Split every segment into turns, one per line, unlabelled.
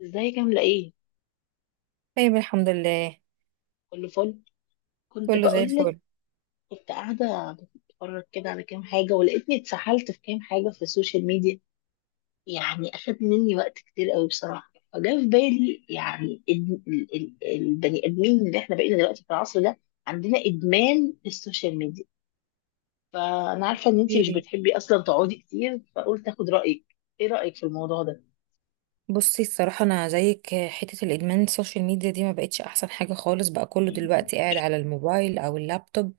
ازيك عاملة ايه؟
طيب الحمد لله.
كله فل. كنت
كله زي
بقولك،
الفل.
كنت قاعدة بتفرج كده على كام حاجة ولقيتني اتسحلت في كام حاجة في السوشيال ميديا. يعني أخد مني وقت كتير قوي بصراحة، فجاء في بالي يعني البني آدمين اللي احنا بقينا دلوقتي في العصر ده عندنا إدمان السوشيال ميديا. فأنا عارفة إن انتي مش
ايه،
بتحبي أصلا تقعدي كتير، فقلت أخد رأيك. ايه رأيك في الموضوع ده؟
بصي الصراحة أنا زيك، حتة الإدمان السوشيال ميديا دي ما بقتش أحسن حاجة خالص. بقى كله دلوقتي قاعد على الموبايل أو اللابتوب،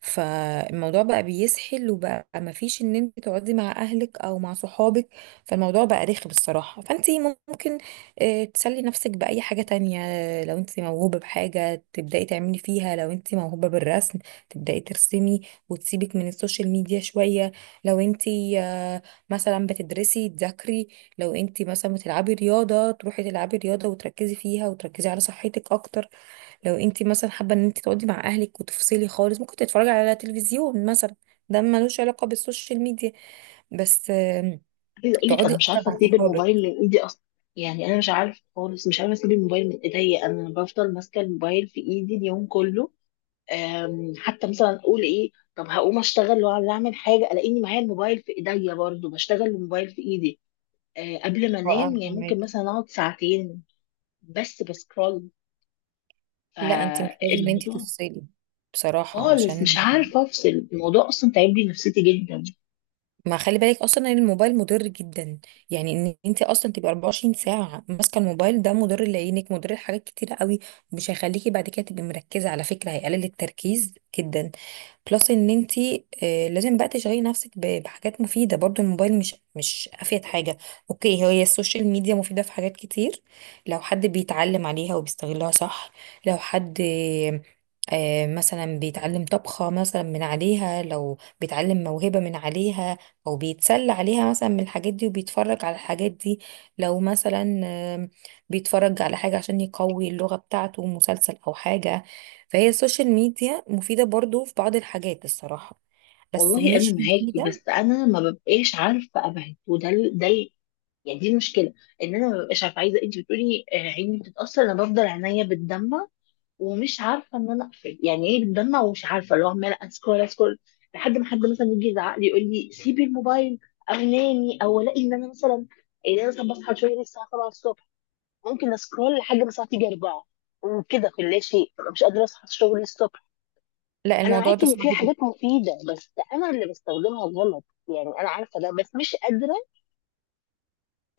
فالموضوع بقى بيسحل وبقى ما فيش إن أنت تقعدي مع أهلك أو مع صحابك. فالموضوع بقى رخم الصراحة، فأنت ممكن تسلي نفسك بأي حاجة تانية. لو أنت موهوبة بحاجة تبدأي تعملي فيها، لو أنت موهوبة بالرسم تبدأي ترسمي وتسيبك من السوشيال ميديا شوية. لو أنت آه، مثلا بتدرسي، تذاكري. لو انت مثلا بتلعبي رياضه، تروحي تلعبي رياضه وتركزي فيها وتركزي على صحتك اكتر. لو انت مثلا حابه ان انت تقعدي مع اهلك وتفصلي خالص، ممكن تتفرجي على تلفزيون مثلا. ده ملوش علاقه بالسوشيال ميديا. بس
عايزه اقول لك
تقعدي
انا مش
اكتر
عارفه
مع
اسيب الموبايل
صحابك.
من ايدي اصلا. يعني انا مش عارفه خالص، مش عارفه اسيب الموبايل من ايديا، انا بفضل ماسكه الموبايل في ايدي اليوم كله. حتى مثلا اقول ايه، طب هقوم اشتغل ولا اعمل حاجه، الاقيني معايا الموبايل في ايديا، برضو بشتغل الموبايل في ايدي. قبل ما
اه
انام
انا
يعني ممكن مثلا
فهماكي.
اقعد ساعتين بس بسكرول.
لا انت محتاجه ان انت
فالموضوع
تفصلي بصراحه، عشان
خالص مش عارفه افصل، الموضوع اصلا تعب لي نفسيتي جدا.
ما خلي بالك اصلا ان الموبايل مضر جدا. يعني ان انت اصلا تبقي 24 ساعه ماسكه الموبايل، ده مضر لعينك، مضر لحاجات كتيره قوي. مش هيخليكي بعد كده تبقي مركزه على فكره، هيقلل التركيز جدا. بلس ان انت لازم بقى تشغلي نفسك بحاجات مفيده. برضو الموبايل مش افيد حاجه. اوكي، هي السوشيال ميديا مفيده في حاجات كتير لو حد بيتعلم عليها وبيستغلها صح. لو حد مثلا بيتعلم طبخة مثلا من عليها، لو بيتعلم موهبة من عليها، هو بيتسلى عليها مثلا من الحاجات دي وبيتفرج على الحاجات دي. لو مثلا آم، بيتفرج على حاجة عشان يقوي اللغة بتاعته، مسلسل أو حاجة. فهي السوشيال ميديا مفيدة برضو في بعض الحاجات الصراحة، بس
والله انا
مش
معاكي،
مفيدة.
بس انا ما ببقاش عارفه ابعد، وده ال- ده يعني دي المشكله، ان انا ما ببقاش عارفه. عايزه انت بتقولي، عيني بتتاثر، انا بفضل عينيا بتدمع ومش عارفه ان انا اقفل. يعني ايه بتدمع ومش عارفه اللي هو عماله اسكرول اسكرول لحد ما حد مثلا يجي يزعق لي يقول لي سيبي الموبايل او نامي، او الاقي ان انا مثلا، ان انا مثلا بصحى شويه الساعه 7 الصبح ممكن اسكرول لحد ما الساعه تيجي 4 وكده في لا شيء، ببقى مش قادره اصحى الشغل الصبح.
لا
انا
الموضوع
معاكي
ده
ان
صعب
في
جدا.
حاجات مفيده، بس انا اللي بستخدمها غلط. يعني انا عارفه ده بس مش قادره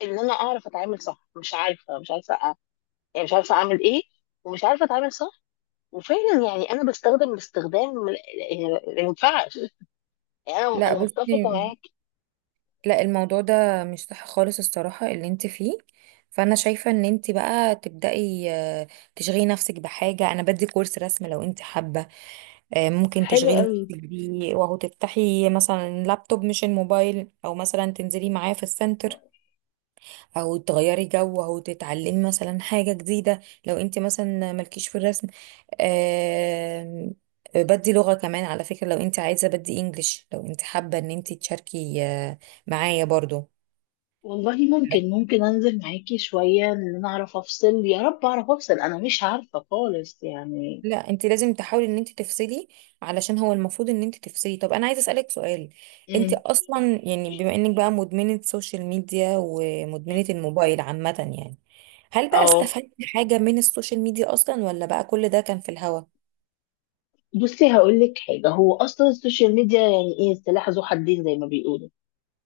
ان انا اعرف اتعامل صح، مش عارفه، مش عارفه. يعني مش عارفه اعمل ايه، ومش عارفه اتعامل صح. وفعلا يعني انا بستخدم باستخدام، يعني ما ينفعش. يعني انا
لا
انا متفقه
بصي،
معاك.
لا الموضوع ده مش صح خالص الصراحة اللي انت فيه. فانا شايفة ان انت بقى تبدأي تشغلي نفسك بحاجة. انا بدي كورس رسم لو انت حابة، ممكن
حلو
تشغلي نفسك
قوي.
بيه، وهو تفتحي مثلا لابتوب مش الموبايل، او مثلا تنزلي معاه في السنتر، او تغيري جو، او تتعلمي مثلا حاجة جديدة. لو انت مثلا مالكيش في الرسم، آم، بدي لغة كمان على فكرة، لو انت عايزة بدي انجليش. لو انت حابة ان انت تشاركي معايا برضو.
والله ممكن، ممكن انزل معاكي شويه ان انا اعرف افصل، يا رب اعرف افصل، انا مش عارفه خالص يعني.
لا انت لازم تحاولي ان انت تفصلي، علشان هو المفروض ان انت تفصلي. طب انا عايزه اسالك سؤال، انت
امم.
اصلا يعني بما انك بقى مدمنه سوشيال ميديا ومدمنه الموبايل عامه، يعني هل بقى
اه،
استفدتي حاجه من السوشيال ميديا اصلا، ولا بقى كل ده كان في الهوا؟
بصي هقول لك حاجه، هو اصلا السوشيال ميديا يعني ايه؟ سلاح ذو حدين زي ما بيقولوا.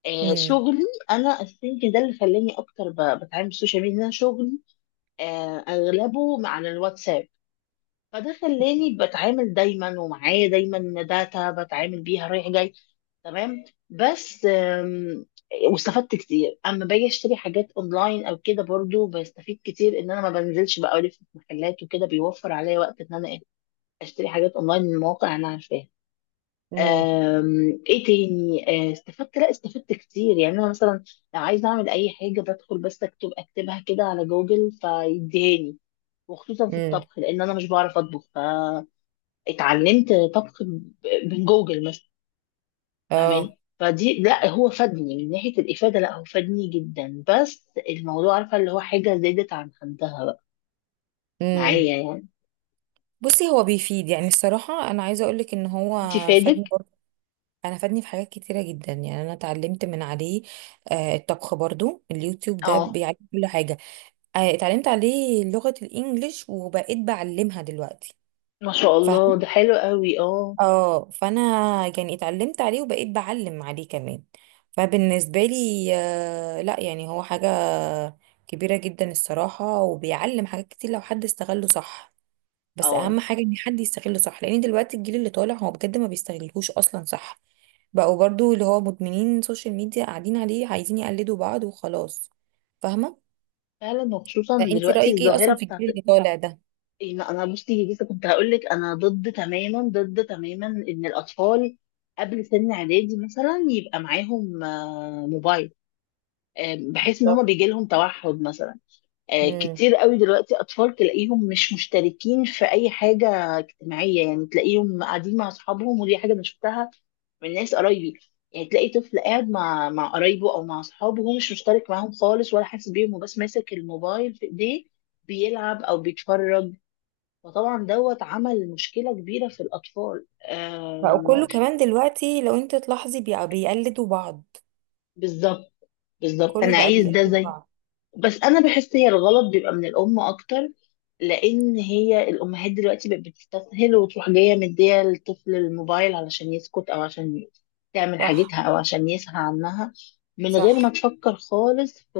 آه،
امم،
شغلي. انا الثينك ده اللي خلاني اكتر بتعامل بالسوشيال ميديا، إن أنا شغلي آه اغلبه على الواتساب. فده خلاني بتعامل دايما، ومعايا دايما داتا بتعامل بيها رايح جاي. تمام. بس واستفدت كتير اما باجي اشتري حاجات اونلاين او كده. برضو بستفيد كتير ان انا ما بنزلش بقى الف في محلات وكده، بيوفر عليا وقت ان انا اشتري حاجات اونلاين من مواقع انا عارفاها.
امم،
ايه تاني؟ استفدت، لا استفدت كتير. يعني انا مثلا لو عايزه اعمل اي حاجه بدخل بس اكتب اكتبها كده على جوجل فيديهاني. وخصوصا في
امم،
الطبخ، لان انا مش بعرف اطبخ، ف اتعلمت طبخ من جوجل مثلا،
اه،
فاهماني؟ فدي، لا هو فادني من ناحية الإفادة، لا هو فادني جدا. بس الموضوع عارفة اللي هو حاجة زادت عن حدها بقى معايا
امم.
يعني.
بصي هو بيفيد، يعني الصراحه انا عايزه اقولك ان هو
انت
فادني
فادك؟
برضه. انا فادني في حاجات كتيره جدا، يعني انا اتعلمت من عليه آه الطبخ برضو. اليوتيوب ده
اه،
بيعلم كل حاجه. اتعلمت عليه لغة الانجليش وبقيت بعلمها دلوقتي.
ما شاء الله،
فاهم؟
ده حلو قوي. اه.
اه فانا يعني اتعلمت عليه وبقيت بعلم عليه كمان. فبالنسبة لي لا يعني هو حاجة كبيرة جدا الصراحة، وبيعلم حاجات كتير لو حد استغله صح. بس
اه
اهم حاجة ان حد يستغله صح، لان دلوقتي الجيل اللي طالع هو بجد ما بيستغلهوش اصلا. صح، بقوا برضو اللي هو مدمنين سوشيال ميديا قاعدين عليه، عايزين يقلدوا بعض وخلاص. فاهمة؟
فعلا، وخصوصا
فانت
دلوقتي
رأيك ايه
الظاهرة
اصلا في
بتاعت.
الجيل اللي طالع ده؟
أنا بصي لسه كنت هقول لك، انا ضد تماما، ضد تماما، ان الأطفال قبل سن اعدادي مثلا يبقى معاهم موبايل. بحيث ان هما
بالظبط.
بيجي لهم توحد مثلا. كتير قوي دلوقتي اطفال تلاقيهم مش مشتركين في اي حاجه اجتماعيه. يعني تلاقيهم قاعدين مع اصحابهم، ودي حاجه انا شفتها من ناس قرايبي. يعني تلاقي طفل قاعد مع قرايبه او مع اصحابه وهو مش مشترك معاهم خالص ولا حاسس بيهم، وبس ماسك الموبايل في ايديه بيلعب او بيتفرج. فطبعا دوت عمل مشكله كبيره في الاطفال.
بقى
آم،
كله كمان دلوقتي لو انت تلاحظي بقى بيقلدوا بعض،
بالظبط. بالظبط،
كله
انا
بقى
عايز ده
بيقلد
زي،
بعض.
بس انا بحس هي الغلط بيبقى من الام اكتر. لان هي الامهات دلوقتي بقت بتستسهل وتروح جايه مديه للطفل الموبايل علشان يسكت، او عشان تعمل
صح،
حاجتها، او عشان يسهى عنها، من غير ما
صح،
تفكر خالص في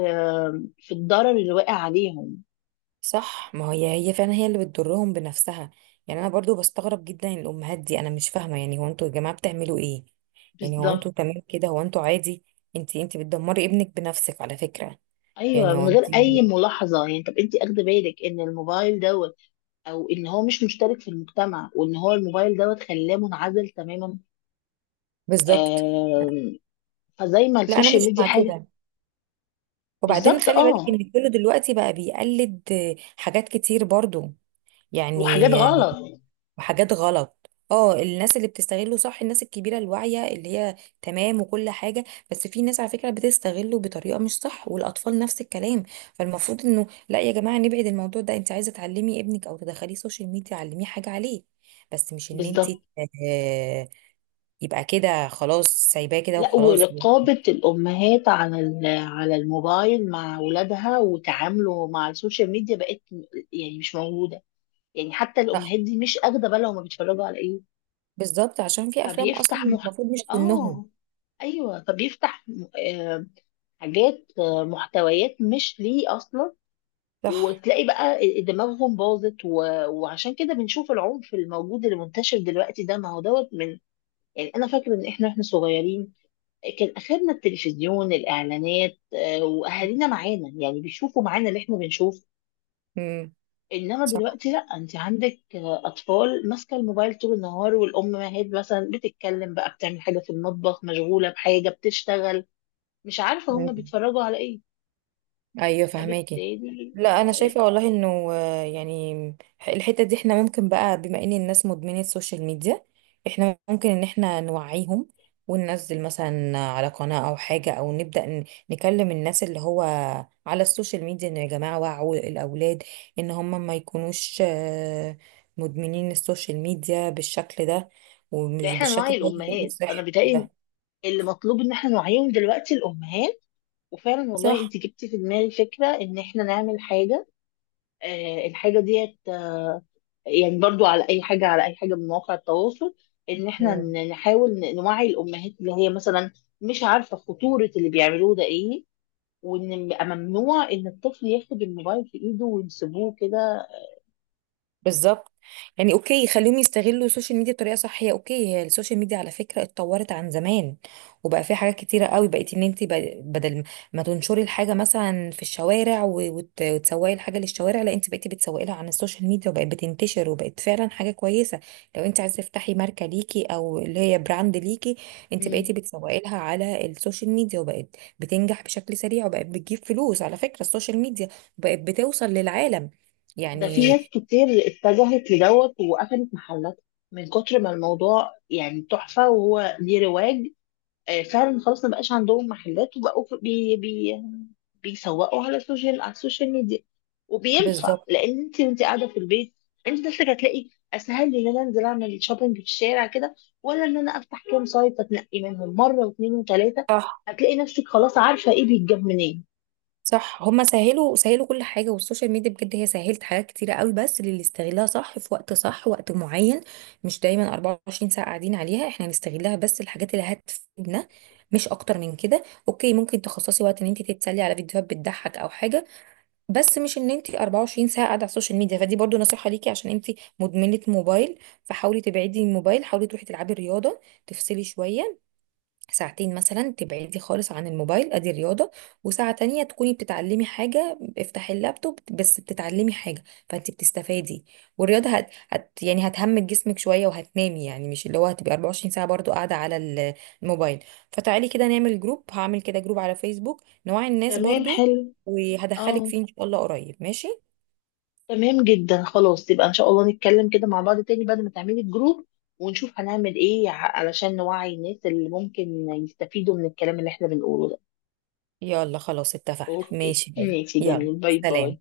في الضرر اللي واقع عليهم.
صح، ما هي هي فعلا هي اللي بتضرهم بنفسها. يعني انا برضو بستغرب جدا الامهات دي، انا مش فاهمه، يعني هو انتوا يا جماعه بتعملوا ايه؟ يعني هو
بالظبط.
انتوا تمام كده، هو انتوا عادي؟ انت بتدمري ابنك بنفسك على فكره.
ايوه
يعني هو
من غير
انت،
اي ملاحظه. يعني طب انت اخده بالك ان الموبايل دوت، او ان هو مش مشترك في المجتمع، وان هو الموبايل دوت خلاه منعزل تماما.
بالظبط.
آم، فزي ما
لا انا مش
السوشيال ميديا
مع
حاجه.
كده. وبعدين
بالظبط
خلي بالك
اه.
ان كله دلوقتي بقى بيقلد حاجات كتير برضو،
وحاجات
يعني
غلط.
وحاجات غلط. اه، الناس اللي بتستغله صح، الناس الكبيرة الواعية اللي هي تمام وكل حاجة. بس في ناس على فكرة بتستغله بطريقة مش صح، والأطفال نفس الكلام. فالمفروض انه لا يا جماعة نبعد الموضوع ده. انت عايزة تعلمي ابنك او تدخليه سوشيال ميديا، علميه حاجة عليه، بس مش ان انت
بالظبط.
آه، يبقى كده خلاص سايباه كده
لا
وخلاص.
ورقابة الأمهات على على الموبايل مع أولادها وتعامله مع السوشيال ميديا يعني مش موجودة. يعني حتى
صح،
الأمهات دي مش أخدة بالها هما بيتفرجوا على إيه.
بالظبط، عشان في افلام اصلا
فبيفتح مح،
المفروض مش سنهم.
آه، أيوه فبيفتح حاجات، محتويات مش ليه أصلا.
صح.
وتلاقي بقى دماغهم باظت و... وعشان كده بنشوف العنف الموجود اللي منتشر دلوقتي ده، ما هو دوت من، يعني انا فاكره ان احنا، صغيرين كان اخرنا التلفزيون، الاعلانات، واهالينا معانا يعني بيشوفوا معانا اللي احنا بنشوف.
امم.
انما
صح.
دلوقتي لا، انت عندك اطفال ماسكه الموبايل طول النهار، والامهات مثلا بتتكلم بقى، بتعمل حاجه في المطبخ، مشغوله بحاجه، بتشتغل، مش عارفه هم
مم.
بيتفرجوا على ايه.
ايوه فهماكي.
فبالتالي
لا انا شايفه والله انه يعني الحته دي احنا ممكن بقى، بما ان الناس مدمنه السوشيال ميديا، احنا ممكن ان احنا نوعيهم، وننزل مثلا على قناه او حاجه، او نبدا نكلم الناس اللي هو على السوشيال ميديا انه يا جماعه وعوا الاولاد ان هم ما يكونوش مدمنين السوشيال ميديا بالشكل ده،
ده
ومش
احنا
بالشكل
نوعي
ده اللي غير
الامهات، انا
صحي
بيتهيألي
ده.
اللي مطلوب ان احنا نوعيهم دلوقتي الامهات. وفعلا والله
صح.
انت جبتي في دماغي فكره ان احنا نعمل حاجه. الحاجه ديت يعني برضو على اي حاجه، على اي حاجه من مواقع التواصل، ان احنا نحاول نوعي الامهات اللي هي مثلا مش عارفه خطوره اللي بيعملوه ده ايه، وان يبقى ممنوع ان الطفل ياخد الموبايل في ايده ويسيبوه كده.
بالظبط. يعني اوكي خليهم يستغلوا السوشيال ميديا بطريقه صح. هي اوكي، هي السوشيال ميديا على فكره اتطورت عن زمان، وبقى في حاجات كتيره قوي بقيت ان انت بدل ما تنشري الحاجه مثلا في الشوارع وتسوقي الحاجه للشوارع، لا انت بقيتي بتسوقي لها عن السوشيال ميديا، وبقت بتنتشر وبقت فعلا حاجه كويسه. لو انت عايزه تفتحي ماركه ليكي او اللي هي براند ليكي، انت
مم.
بقيتي بتسوقي لها على السوشيال ميديا، وبقت بتنجح بشكل سريع، وبقت بتجيب فلوس على فكره السوشيال ميديا، وبقت بتوصل للعالم
ده في
يعني.
ناس كتير اتجهت لدوت وقفلت محلات، من كتر ما الموضوع يعني تحفه وهو ليه رواج. فعلا خلاص ما بقاش عندهم محلات وبقوا بي بيسوقوا على السوشيال، على السوشيال ميديا. وبينفع
بالظبط.
لان انت وانت قاعده في البيت، انت نفسك هتلاقي اسهل لي ان انا انزل اعمل شوبينج في الشارع كده، ولا ان انا افتح كام سايت اتنقي منهم مره واثنين وثلاثه.
صح،
هتلاقي نفسك خلاص عارفه ايه بيتجاب منين.
صح، هما سهلوا سهلوا كل حاجة، والسوشيال ميديا بجد هي سهلت حاجات كتيرة قوي بس للي يستغلها صح في وقت صح، وقت معين، مش دايما 24 ساعة قاعدين عليها. احنا هنستغلها بس الحاجات اللي هتفيدنا، مش اكتر من كده. اوكي ممكن تخصصي وقت ان انت تتسلي على فيديوهات بتضحك او حاجة، بس مش ان انت 24 ساعة قاعدة على السوشيال ميديا. فدي برضو نصيحة ليكي عشان انت مدمنة موبايل. فحاولي تبعدي الموبايل، حاولي تروحي تلعبي رياضة، تفصلي شوية ساعتين مثلا، تبعدي خالص عن الموبايل ادي رياضة، وساعة تانية تكوني بتتعلمي حاجة، افتحي اللابتوب بس بتتعلمي حاجة، فانت بتستفادي. والرياضة يعني هتهمك جسمك شوية وهتنامي، يعني مش اللي هو هتبقي 24 ساعة برضو قاعدة على الموبايل. فتعالي كده نعمل جروب، هعمل كده جروب على فيسبوك نوعي الناس
تمام،
برضو،
حلو.
وهدخلك
اه
فيه ان شاء الله قريب. ماشي
تمام جدا، خلاص يبقى ان شاء الله نتكلم كده مع بعض تاني بعد ما تعملي الجروب ونشوف هنعمل ايه علشان نوعي الناس اللي ممكن يستفيدوا من الكلام اللي احنا بنقوله ده.
يلا خلاص اتفقنا.
اوكي،
ماشي
ماشي،
يلا
جميل. باي باي.
سلام.